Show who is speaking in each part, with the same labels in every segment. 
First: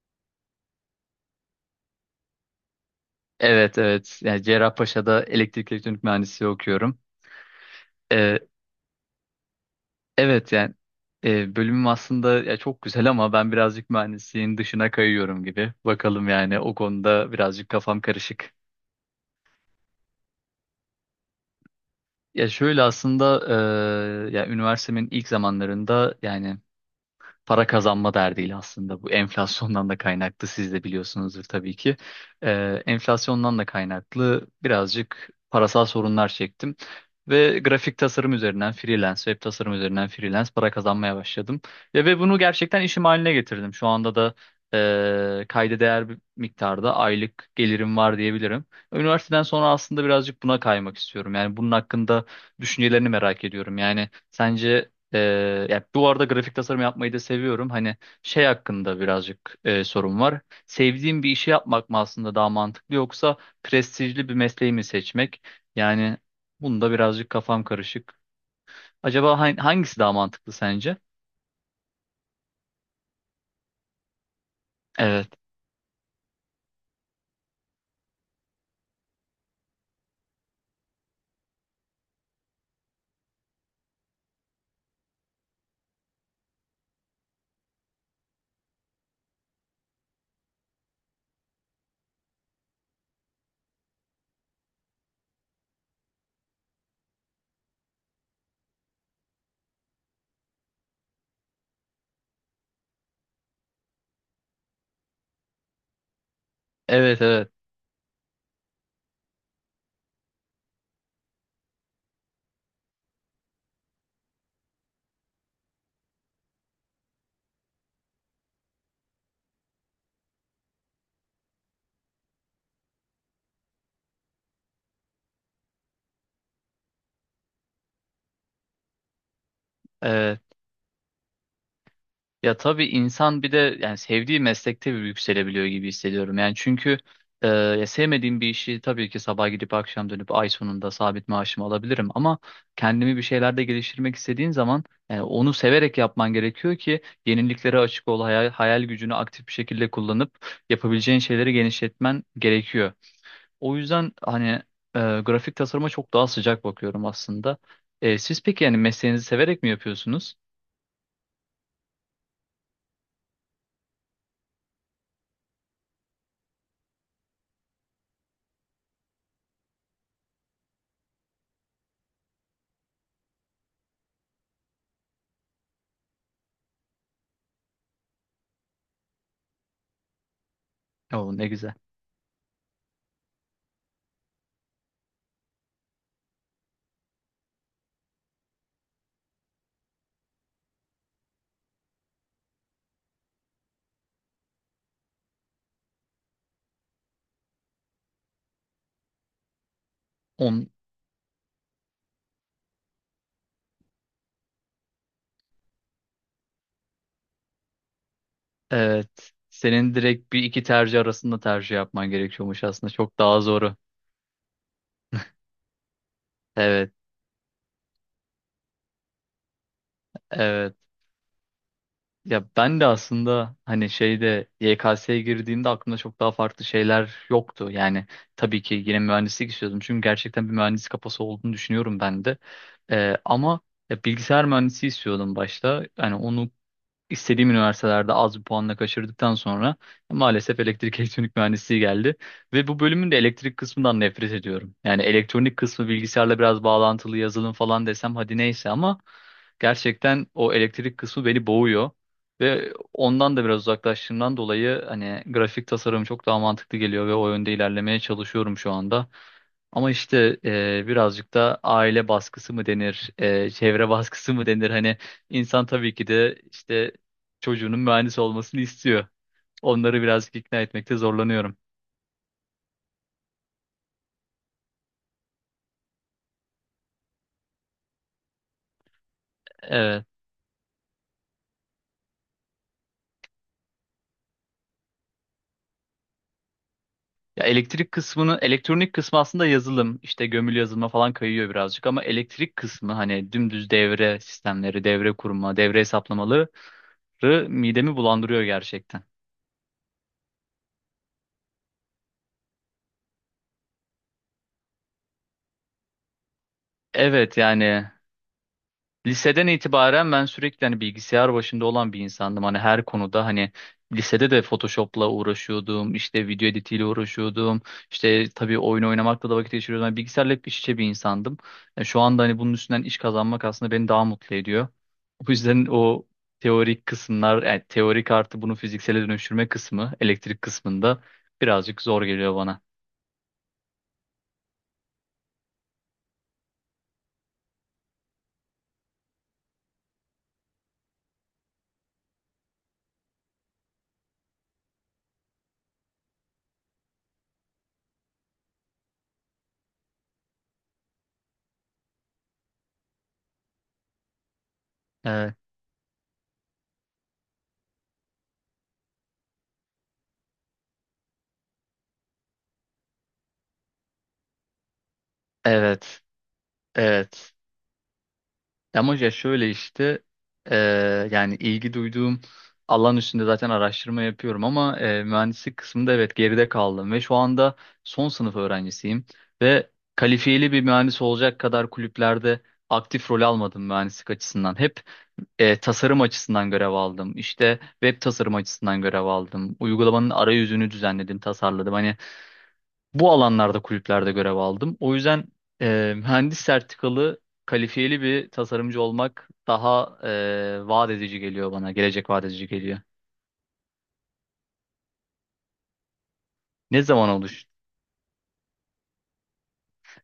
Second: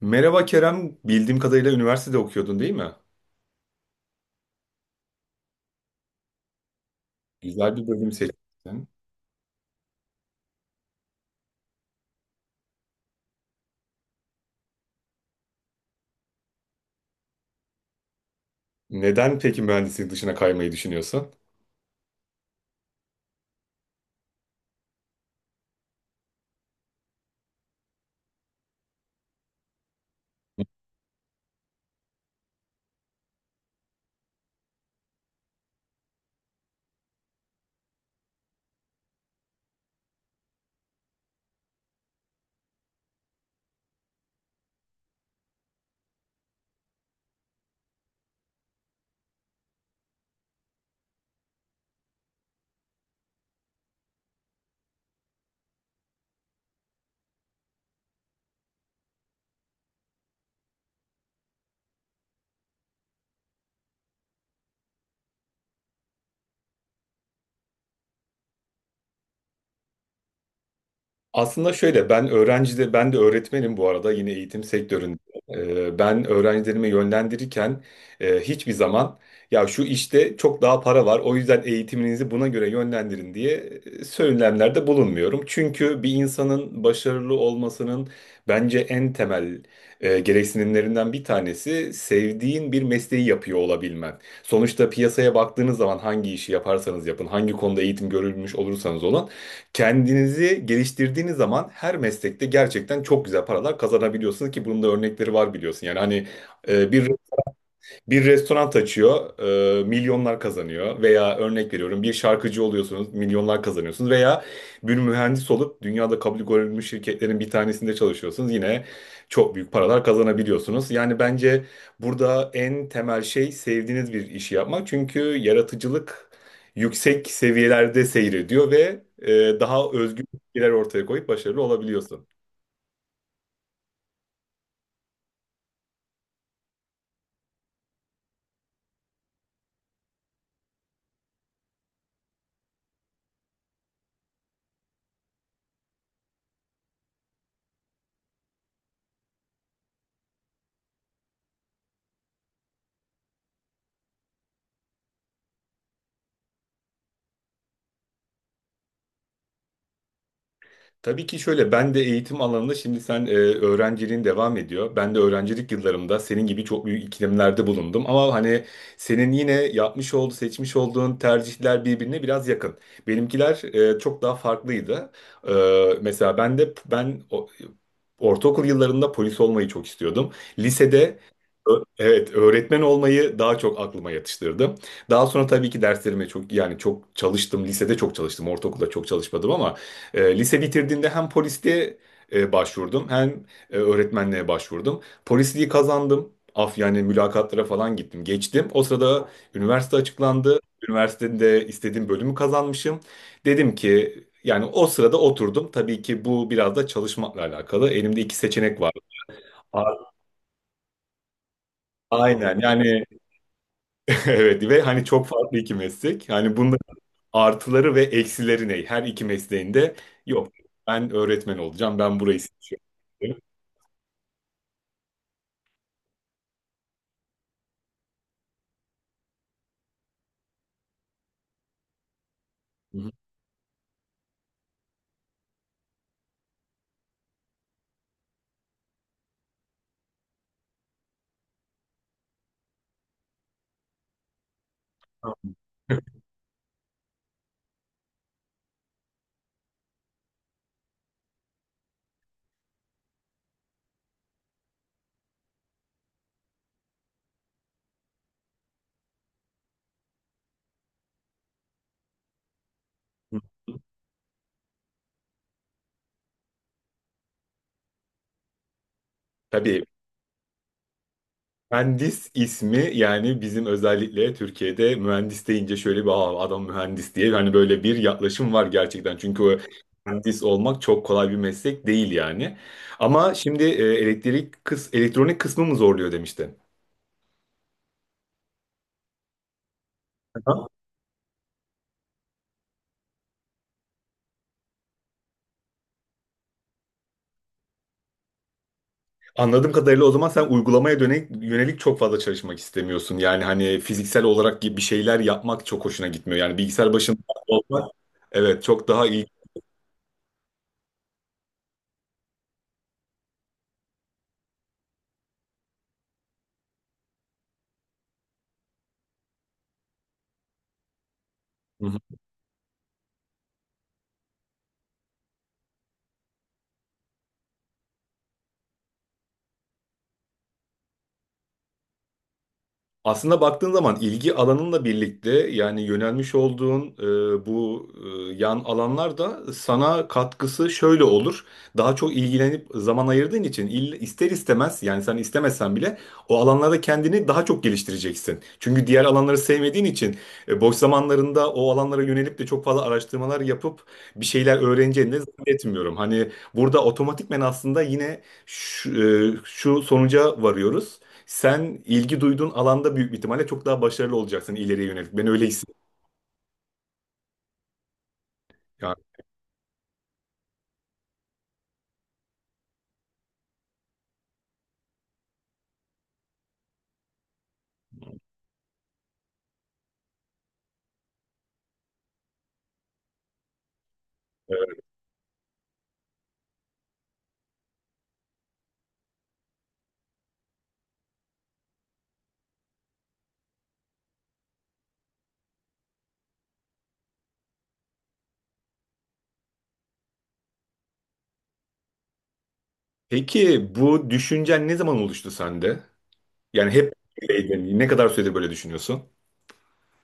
Speaker 1: Merhaba Kerem, bildiğim kadarıyla üniversitede okuyordun değil mi?
Speaker 2: Evet evet. Yani Cerrahpaşa'da elektrik elektronik mühendisliği okuyorum.
Speaker 1: Güzel bir bölüm
Speaker 2: Ee,
Speaker 1: seçtin.
Speaker 2: evet yani bölümüm aslında ya çok güzel ama ben birazcık mühendisliğin dışına kayıyorum gibi. Bakalım yani o konuda birazcık kafam karışık.
Speaker 1: Neden peki mühendislik dışına kaymayı düşünüyorsun?
Speaker 2: Ya şöyle aslında ya üniversitemin ilk zamanlarında yani para kazanma derdiyle aslında bu enflasyondan da kaynaklı siz de biliyorsunuzdur tabii ki. Enflasyondan da kaynaklı birazcık parasal sorunlar çektim. Ve grafik tasarım üzerinden freelance, web tasarım üzerinden freelance para kazanmaya başladım. Ve bunu gerçekten işim haline getirdim. Şu anda da kayda değer bir miktarda aylık gelirim var diyebilirim. Üniversiteden sonra aslında birazcık buna kaymak istiyorum. Yani bunun hakkında düşüncelerini merak ediyorum. Yani sence ee, ya bu arada grafik tasarım yapmayı da seviyorum. Hani şey hakkında birazcık sorun var. Sevdiğim bir işi yapmak mı aslında daha mantıklı yoksa prestijli bir mesleği mi seçmek? Yani bunda birazcık kafam karışık. Acaba hangisi daha mantıklı sence?
Speaker 1: Aslında şöyle ben öğrencide ben de öğretmenim bu arada yine eğitim sektöründe.
Speaker 2: Evet.
Speaker 1: Ben öğrencilerimi yönlendirirken hiçbir zaman ya şu işte çok daha para var o yüzden eğitiminizi buna göre yönlendirin diye söylemlerde bulunmuyorum. Çünkü bir insanın başarılı olmasının bence en temel gereksinimlerinden bir tanesi sevdiğin bir mesleği yapıyor olabilmen. Sonuçta piyasaya baktığınız zaman hangi işi yaparsanız yapın, hangi konuda eğitim görülmüş olursanız olun, kendinizi geliştirdiğiniz zaman her meslekte gerçekten çok güzel paralar kazanabiliyorsunuz ki bunun da örnekleri var biliyorsun. Yani hani e, bir
Speaker 2: Evet, evet.
Speaker 1: bir restoran açıyor, milyonlar kazanıyor veya örnek veriyorum bir şarkıcı oluyorsunuz, milyonlar kazanıyorsunuz veya bir mühendis olup dünyada kabul görülmüş şirketlerin bir tanesinde çalışıyorsunuz yine çok büyük paralar kazanabiliyorsunuz. Yani bence burada en temel şey sevdiğiniz bir işi yapmak çünkü yaratıcılık yüksek seviyelerde seyrediyor ve daha özgün
Speaker 2: Evet.
Speaker 1: fikirler ortaya koyup başarılı olabiliyorsun.
Speaker 2: Ya tabii insan bir de yani sevdiği meslekte bir yükselebiliyor gibi hissediyorum. Yani çünkü ya sevmediğim bir işi tabii ki sabah gidip akşam dönüp ay sonunda sabit maaşımı alabilirim. Ama kendimi bir şeylerde geliştirmek istediğin zaman yani onu severek yapman gerekiyor ki yeniliklere açık ol, hayal gücünü aktif bir şekilde kullanıp yapabileceğin şeyleri genişletmen gerekiyor. O yüzden hani e, grafik tasarıma çok daha sıcak bakıyorum aslında. Siz peki yani mesleğinizi severek mi yapıyorsunuz?
Speaker 1: Tabii ki şöyle ben de eğitim alanında şimdi sen öğrenciliğin devam ediyor. Ben de öğrencilik yıllarımda senin gibi çok büyük ikilemlerde bulundum. Ama hani senin yine yapmış olduğu, seçmiş olduğun tercihler birbirine biraz yakın. Benimkiler çok daha farklıydı. E, mesela ben de ortaokul yıllarında polis olmayı çok istiyordum. Lisede
Speaker 2: Oo, ne güzel.
Speaker 1: evet, öğretmen olmayı daha çok aklıma yatıştırdım. Daha sonra tabii ki derslerime çok yani çok çalıştım. Lisede çok çalıştım, ortaokulda çok çalışmadım ama lise bitirdiğimde hem polisliğe başvurdum hem öğretmenliğe başvurdum. Polisliği kazandım. Af yani mülakatlara falan gittim. Geçtim. O sırada üniversite açıklandı. Üniversitede istediğim bölümü kazanmışım. Dedim ki yani o sırada oturdum. Tabii ki bu biraz da çalışmakla alakalı. Elimde iki seçenek var.
Speaker 2: Evet. Senin
Speaker 1: A-
Speaker 2: direkt bir iki tercih arasında tercih yapman
Speaker 1: Aynen
Speaker 2: gerekiyormuş aslında.
Speaker 1: yani
Speaker 2: Çok daha zoru.
Speaker 1: evet ve hani çok farklı iki meslek. Yani bunun
Speaker 2: Evet,
Speaker 1: artıları ve eksileri ne? Her iki mesleğinde yok.
Speaker 2: evet.
Speaker 1: Ben öğretmen olacağım. Ben burayı
Speaker 2: Ya ben de
Speaker 1: seçiyorum.
Speaker 2: aslında hani şeyde YKS'ye girdiğimde aklımda çok daha farklı şeyler yoktu. Yani tabii ki yine mühendislik istiyordum. Çünkü gerçekten bir mühendis kafası olduğunu düşünüyorum ben de. Ama ya bilgisayar mühendisi istiyordum başta. Yani onu istediğim üniversitelerde az bir puanla kaçırdıktan sonra maalesef elektrik elektronik mühendisliği geldi. Ve bu bölümün de elektrik kısmından nefret ediyorum. Yani elektronik kısmı bilgisayarla biraz bağlantılı yazılım falan desem hadi neyse ama gerçekten o elektrik kısmı beni boğuyor. Ve ondan da biraz uzaklaştığımdan dolayı hani grafik tasarım çok daha mantıklı geliyor ve o yönde ilerlemeye çalışıyorum şu anda. Ama işte birazcık da aile baskısı mı denir, çevre baskısı mı denir? Hani insan tabii ki de işte çocuğunun mühendis olmasını istiyor.
Speaker 1: Tabii
Speaker 2: Onları birazcık ikna etmekte zorlanıyorum.
Speaker 1: mühendis ismi yani bizim özellikle Türkiye'de mühendis deyince şöyle bir, aa, adam mühendis diye hani böyle bir yaklaşım var gerçekten. Çünkü o
Speaker 2: Evet.
Speaker 1: mühendis olmak çok kolay bir meslek değil yani. Ama şimdi elektrik elektronik kısmı mı zorluyor demiştin.
Speaker 2: Ya elektrik kısmını, elektronik kısmı aslında yazılım, işte gömülü
Speaker 1: Aha.
Speaker 2: yazılıma falan kayıyor birazcık ama elektrik kısmı hani dümdüz devre sistemleri, devre kurma, devre hesaplamaları midemi bulandırıyor gerçekten.
Speaker 1: Anladığım kadarıyla o zaman sen uygulamaya dönelik, yönelik çok fazla çalışmak istemiyorsun. Yani hani fiziksel olarak gibi bir şeyler yapmak çok hoşuna gitmiyor. Yani bilgisayar başında
Speaker 2: Evet
Speaker 1: olmak
Speaker 2: yani
Speaker 1: evet çok daha iyi.
Speaker 2: liseden itibaren ben sürekli hani bilgisayar başında olan bir insandım. Hani her konuda hani lisede de Photoshop'la uğraşıyordum, işte video editiyle uğraşıyordum. İşte tabii oyun oynamakla da vakit geçiriyordum. Yani bilgisayarla hep iç içe bir insandım. Yani şu anda hani bunun üstünden iş kazanmak aslında beni daha mutlu ediyor. O yüzden o teorik kısımlar, yani teorik artı bunu fiziksele dönüştürme kısmı, elektrik kısmında birazcık zor geliyor bana.
Speaker 1: Aslında baktığın zaman ilgi alanınla birlikte yani yönelmiş olduğun bu yan alanlar da sana katkısı şöyle olur. Daha çok ilgilenip zaman ayırdığın için ister istemez yani sen istemesen bile o alanlarda kendini daha çok geliştireceksin. Çünkü diğer alanları sevmediğin için boş zamanlarında o alanlara yönelip de çok fazla araştırmalar yapıp bir şeyler öğreneceğini de
Speaker 2: Evet,
Speaker 1: zannetmiyorum. Hani burada otomatikmen aslında yine şu sonuca varıyoruz. Sen ilgi duyduğun alanda büyük bir ihtimalle çok daha başarılı olacaksın ileriye yönelik. Ben öyle hissediyorum.
Speaker 2: evet, evet. Ama
Speaker 1: Yani,
Speaker 2: ya şöyle işte e, yani ilgi duyduğum alan üstünde zaten araştırma yapıyorum ama mühendislik kısmında evet geride kaldım ve şu anda son sınıf öğrencisiyim ve kalifiyeli bir mühendis olacak kadar kulüplerde aktif rol almadım mühendislik açısından. Hep
Speaker 1: evet.
Speaker 2: tasarım açısından görev aldım. İşte web tasarım açısından görev aldım. Uygulamanın arayüzünü düzenledim, tasarladım. Hani bu alanlarda kulüplerde görev aldım. O yüzden mühendis sertifikalı kalifiyeli bir tasarımcı olmak daha vaat edici geliyor bana. Gelecek vaat edici geliyor.
Speaker 1: Peki bu düşüncen ne zaman oluştu sende? Yani
Speaker 2: Ne
Speaker 1: hep
Speaker 2: zaman olur?
Speaker 1: böyleydin. Ne kadar süredir böyle düşünüyorsun?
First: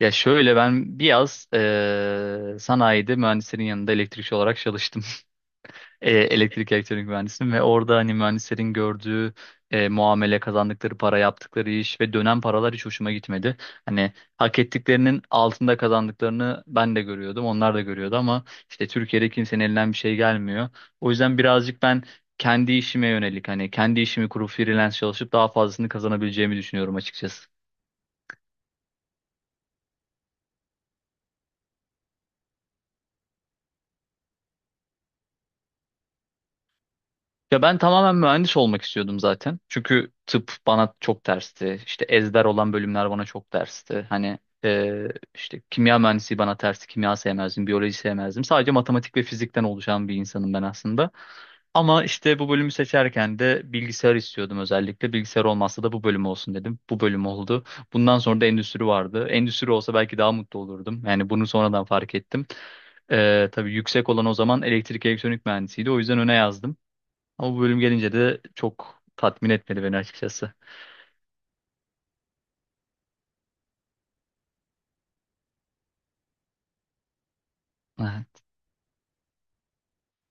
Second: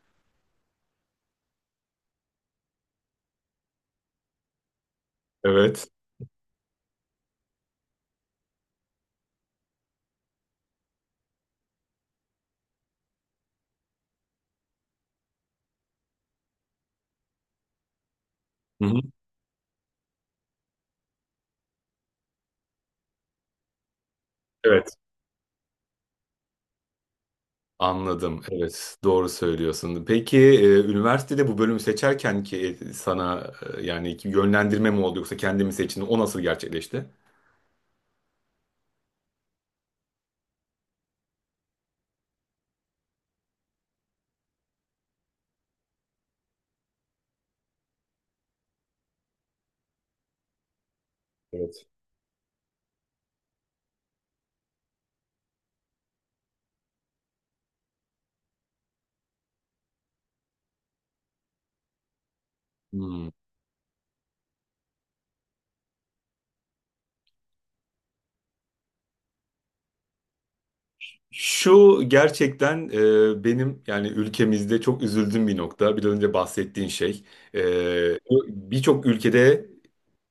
Speaker 2: Ya şöyle ben bir yaz sanayide mühendislerin yanında elektrikçi olarak çalıştım.
Speaker 1: Evet.
Speaker 2: Elektrik elektronik mühendisiyim ve orada hani mühendislerin gördüğü muamele, kazandıkları para, yaptıkları iş ve dönen paralar hiç hoşuma gitmedi. Hani hak ettiklerinin altında kazandıklarını ben de görüyordum, onlar da görüyordu ama
Speaker 1: Hı
Speaker 2: işte
Speaker 1: hı.
Speaker 2: Türkiye'de kimsenin elinden bir şey gelmiyor. O yüzden birazcık ben kendi işime yönelik hani kendi işimi kurup
Speaker 1: Evet.
Speaker 2: freelance çalışıp daha fazlasını kazanabileceğimi düşünüyorum açıkçası.
Speaker 1: Anladım. Evet. Doğru söylüyorsun. Peki üniversitede bu bölümü seçerken ki sana yani ki yönlendirme mi oldu yoksa kendimi seçtin? O nasıl gerçekleşti?
Speaker 2: Ya ben tamamen mühendis olmak istiyordum zaten. Çünkü tıp bana çok tersti. İşte ezber olan bölümler bana çok tersti. Hani e, işte kimya mühendisi bana tersti. Kimya sevmezdim, biyoloji sevmezdim. Sadece matematik ve fizikten oluşan bir insanım ben aslında.
Speaker 1: Evet.
Speaker 2: Ama işte bu bölümü seçerken de bilgisayar istiyordum özellikle. Bilgisayar olmazsa da bu bölüm olsun dedim. Bu bölüm oldu. Bundan sonra da endüstri vardı. Endüstri olsa belki daha mutlu olurdum. Yani bunu sonradan fark ettim.
Speaker 1: Hmm.
Speaker 2: Tabii yüksek olan o zaman elektrik elektronik mühendisiydi. O yüzden öne yazdım. Ama bu bölüm gelince de çok tatmin etmedi beni açıkçası.
Speaker 1: Şu gerçekten benim yani ülkemizde çok üzüldüğüm bir nokta. Bir önce bahsettiğin şey. E,
Speaker 2: Evet.
Speaker 1: birçok ülkede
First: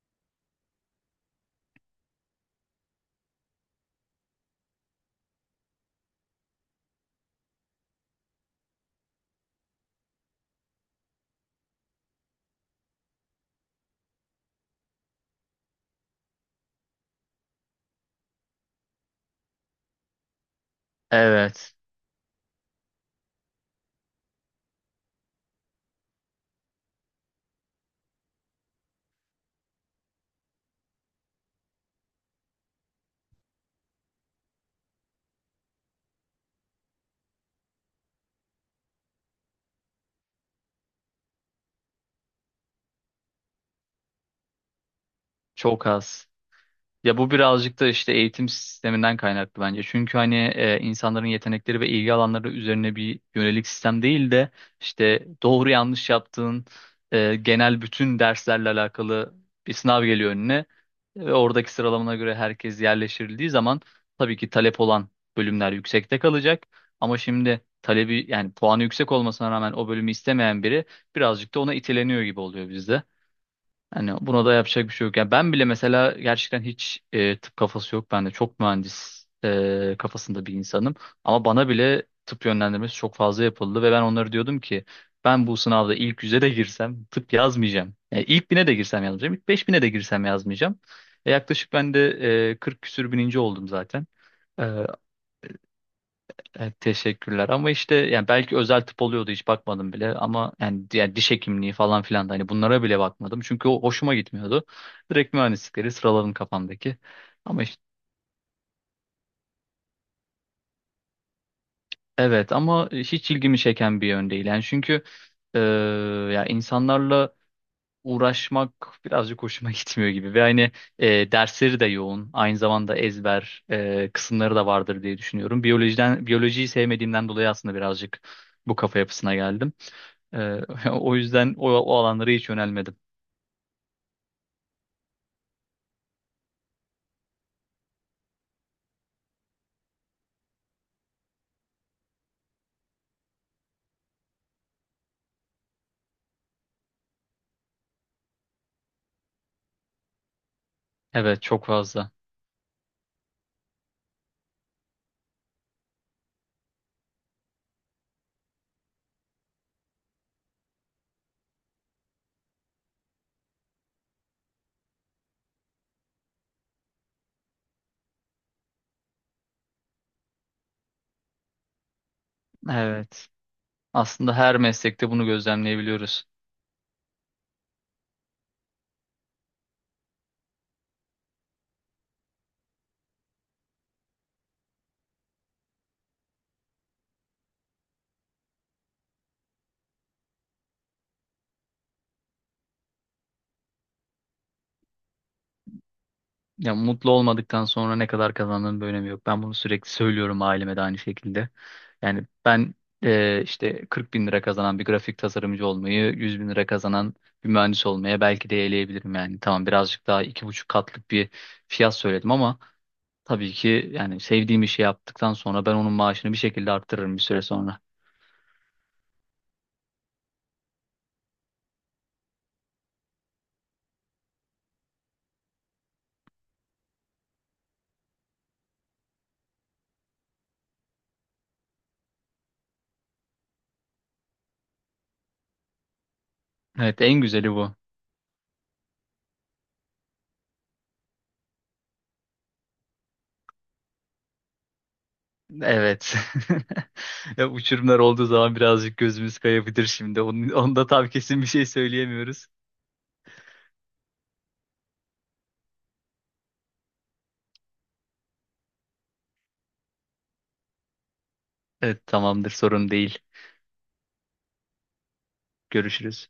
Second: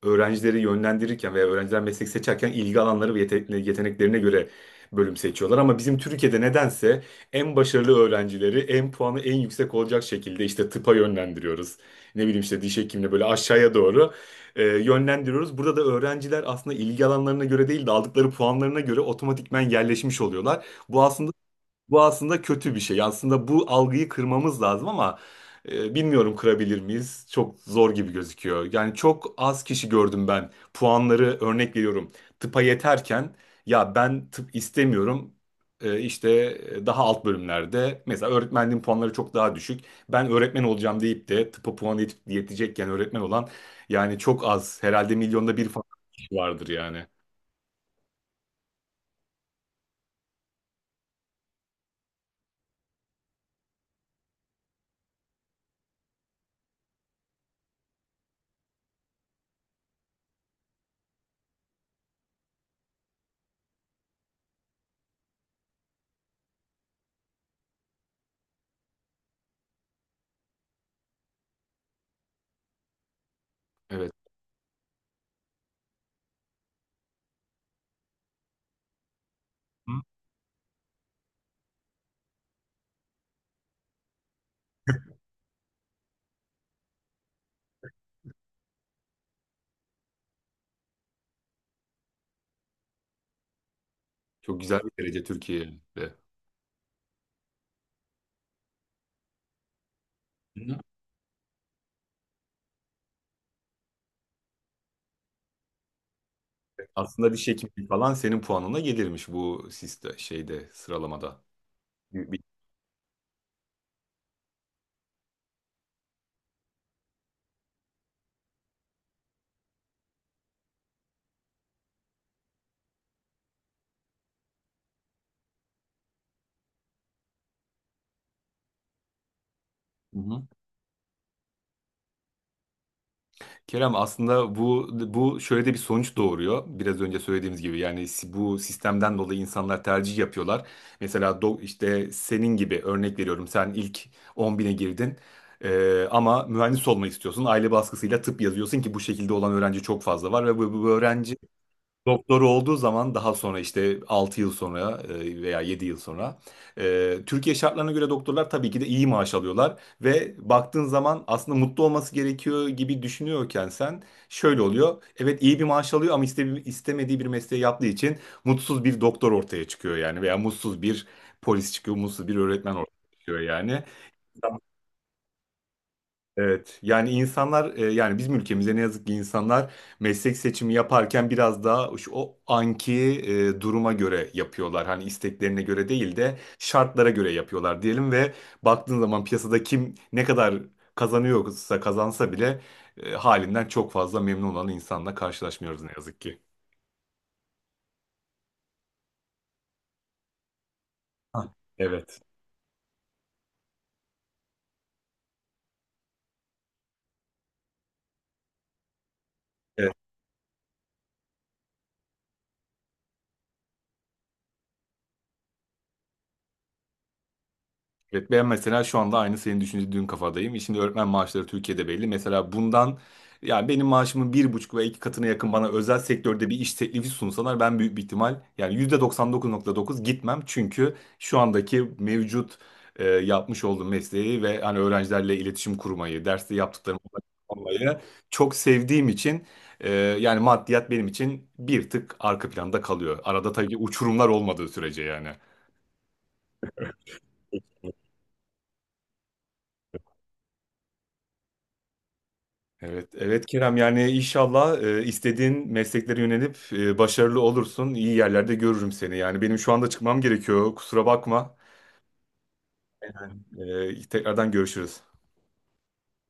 Speaker 1: öğrencileri yönlendirirken veya öğrenciler meslek seçerken ilgi alanları ve yeteneklerine göre bölüm seçiyorlar. Ama bizim Türkiye'de nedense en başarılı öğrencileri en puanı en yüksek olacak şekilde işte tıpa yönlendiriyoruz. Ne bileyim işte diş hekimliğine böyle aşağıya doğru yönlendiriyoruz. Burada da öğrenciler aslında ilgi alanlarına göre değil de aldıkları puanlarına göre otomatikmen yerleşmiş oluyorlar. Bu aslında
Speaker 2: Evet.
Speaker 1: bu aslında kötü bir şey. Aslında bu algıyı kırmamız lazım ama bilmiyorum, kırabilir miyiz? Çok zor gibi gözüküyor. Yani çok az kişi gördüm ben. Puanları örnek veriyorum. Tıpa yeterken ya ben tıp istemiyorum. İşte daha alt bölümlerde mesela öğretmenliğin puanları çok daha düşük. Ben öğretmen olacağım deyip de tıpa puan yetecekken öğretmen olan yani çok az. Herhalde milyonda bir falan
Speaker 2: Çok az.
Speaker 1: kişi vardır yani.
Speaker 2: Ya bu birazcık da işte eğitim sisteminden kaynaklı bence. Çünkü hani insanların yetenekleri ve ilgi alanları üzerine bir yönelik sistem değil de işte doğru yanlış yaptığın genel bütün derslerle alakalı bir sınav geliyor önüne. Ve oradaki sıralamana göre herkes yerleştirildiği zaman tabii ki talep olan bölümler yüksekte kalacak. Ama şimdi talebi yani puanı yüksek olmasına rağmen o bölümü istemeyen biri birazcık da ona iteleniyor gibi oluyor bizde.
Speaker 1: Evet.
Speaker 2: Hani buna da yapacak bir şey yok. Yani ben bile mesela gerçekten hiç tıp kafası yok. Ben de çok mühendis
Speaker 1: Hı?
Speaker 2: kafasında bir insanım. Ama bana bile tıp yönlendirmesi çok fazla yapıldı ve ben onlara diyordum ki ben bu sınavda ilk yüze de girsem tıp yazmayacağım. Yani ilk bine de girsem yazmayacağım. İlk beş bine de girsem yazmayacağım. Yaklaşık ben de 40 küsür bininci oldum zaten.
Speaker 1: Çok
Speaker 2: E,
Speaker 1: güzel bir derece Türkiye'de.
Speaker 2: Evet, teşekkürler ama işte yani belki özel tıp oluyordu hiç bakmadım bile ama yani diğer diş hekimliği falan filan da hani bunlara bile bakmadım çünkü o hoşuma gitmiyordu. Direkt mühendislikleri sıraladım kafamdaki.
Speaker 1: Aslında diş
Speaker 2: Ama işte
Speaker 1: hekimliği falan senin puanına gelirmiş bu siste şeyde sıralamada. Bir- bir-
Speaker 2: evet ama hiç ilgimi çeken bir yön değil yani çünkü e, ya insanlarla uğraşmak birazcık hoşuma gitmiyor gibi ve hani dersleri de yoğun aynı zamanda ezber kısımları da vardır diye düşünüyorum. Biyolojiden biyolojiyi sevmediğimden dolayı aslında birazcık bu kafa yapısına geldim.
Speaker 1: Hı hı.
Speaker 2: E, o yüzden o alanlara hiç yönelmedim.
Speaker 1: Kerem aslında bu bu şöyle de bir sonuç doğuruyor. Biraz önce söylediğimiz gibi yani bu sistemden dolayı insanlar tercih yapıyorlar. Mesela işte senin gibi örnek veriyorum sen ilk 10 bine girdin. Ama mühendis olmak istiyorsun. Aile baskısıyla tıp yazıyorsun ki bu şekilde olan öğrenci çok fazla var ve bu öğrenci
Speaker 2: Evet çok fazla.
Speaker 1: soru olduğu zaman daha sonra işte 6 yıl sonra veya 7 yıl sonra Türkiye şartlarına göre doktorlar tabii ki de iyi maaş alıyorlar ve baktığın zaman aslında mutlu olması gerekiyor gibi düşünüyorken sen şöyle oluyor. Evet iyi bir maaş alıyor ama istemediği bir mesleği yaptığı için mutsuz bir doktor ortaya çıkıyor yani veya mutsuz bir polis çıkıyor, mutsuz bir öğretmen ortaya
Speaker 2: Evet.
Speaker 1: çıkıyor yani.
Speaker 2: Aslında her meslekte bunu gözlemleyebiliyoruz.
Speaker 1: Evet yani insanlar yani bizim ülkemizde ne yazık ki insanlar meslek seçimi yaparken biraz daha o anki duruma göre yapıyorlar. Hani isteklerine göre değil de şartlara göre yapıyorlar diyelim ve baktığın zaman piyasada kim ne kadar kazanıyorsa kazansa bile halinden çok fazla memnun olan insanla karşılaşmıyoruz ne yazık ki.
Speaker 2: Ya mutlu olmadıktan sonra ne kadar kazandığının bir önemi yok. Ben bunu sürekli söylüyorum aileme de aynı şekilde.
Speaker 1: Ha. Evet.
Speaker 2: Yani ben işte 40 bin lira kazanan bir grafik tasarımcı olmayı, 100 bin lira kazanan bir mühendis olmaya belki de eleyebilirim yani. Tamam
Speaker 1: e,
Speaker 2: birazcık daha iki buçuk katlık bir fiyat söyledim ama tabii ki yani sevdiğim işi yaptıktan sonra ben onun maaşını bir şekilde arttırırım bir süre sonra.
Speaker 1: Evet, ben mesela şu anda aynı senin düşündüğün kafadayım. E, şimdi öğretmen maaşları Türkiye'de belli. Mesela bundan yani benim maaşımın 1,5 veya 2 katına yakın bana özel sektörde bir iş teklifi sunsalar ben büyük bir ihtimal yani %99,9 gitmem. Çünkü şu andaki mevcut yapmış olduğum mesleği ve hani öğrencilerle iletişim kurmayı, derste yaptıklarımı
Speaker 2: Evet en güzeli bu.
Speaker 1: olmayı çok sevdiğim için e, yani maddiyat benim için bir tık arka planda kalıyor. Arada tabii ki uçurumlar olmadığı sürece yani.
Speaker 2: Evet. Ya uçurumlar olduğu zaman birazcık gözümüz kayabilir şimdi. Onda tam kesin bir şey söyleyemiyoruz.
Speaker 1: Evet, evet Kerem yani inşallah istediğin mesleklere yönelip başarılı olursun. İyi yerlerde görürüm seni. Yani benim şu anda çıkmam gerekiyor. Kusura bakma.
Speaker 2: Evet, tamamdır, sorun değil.
Speaker 1: Tekrardan görüşürüz.
Speaker 2: Görüşürüz.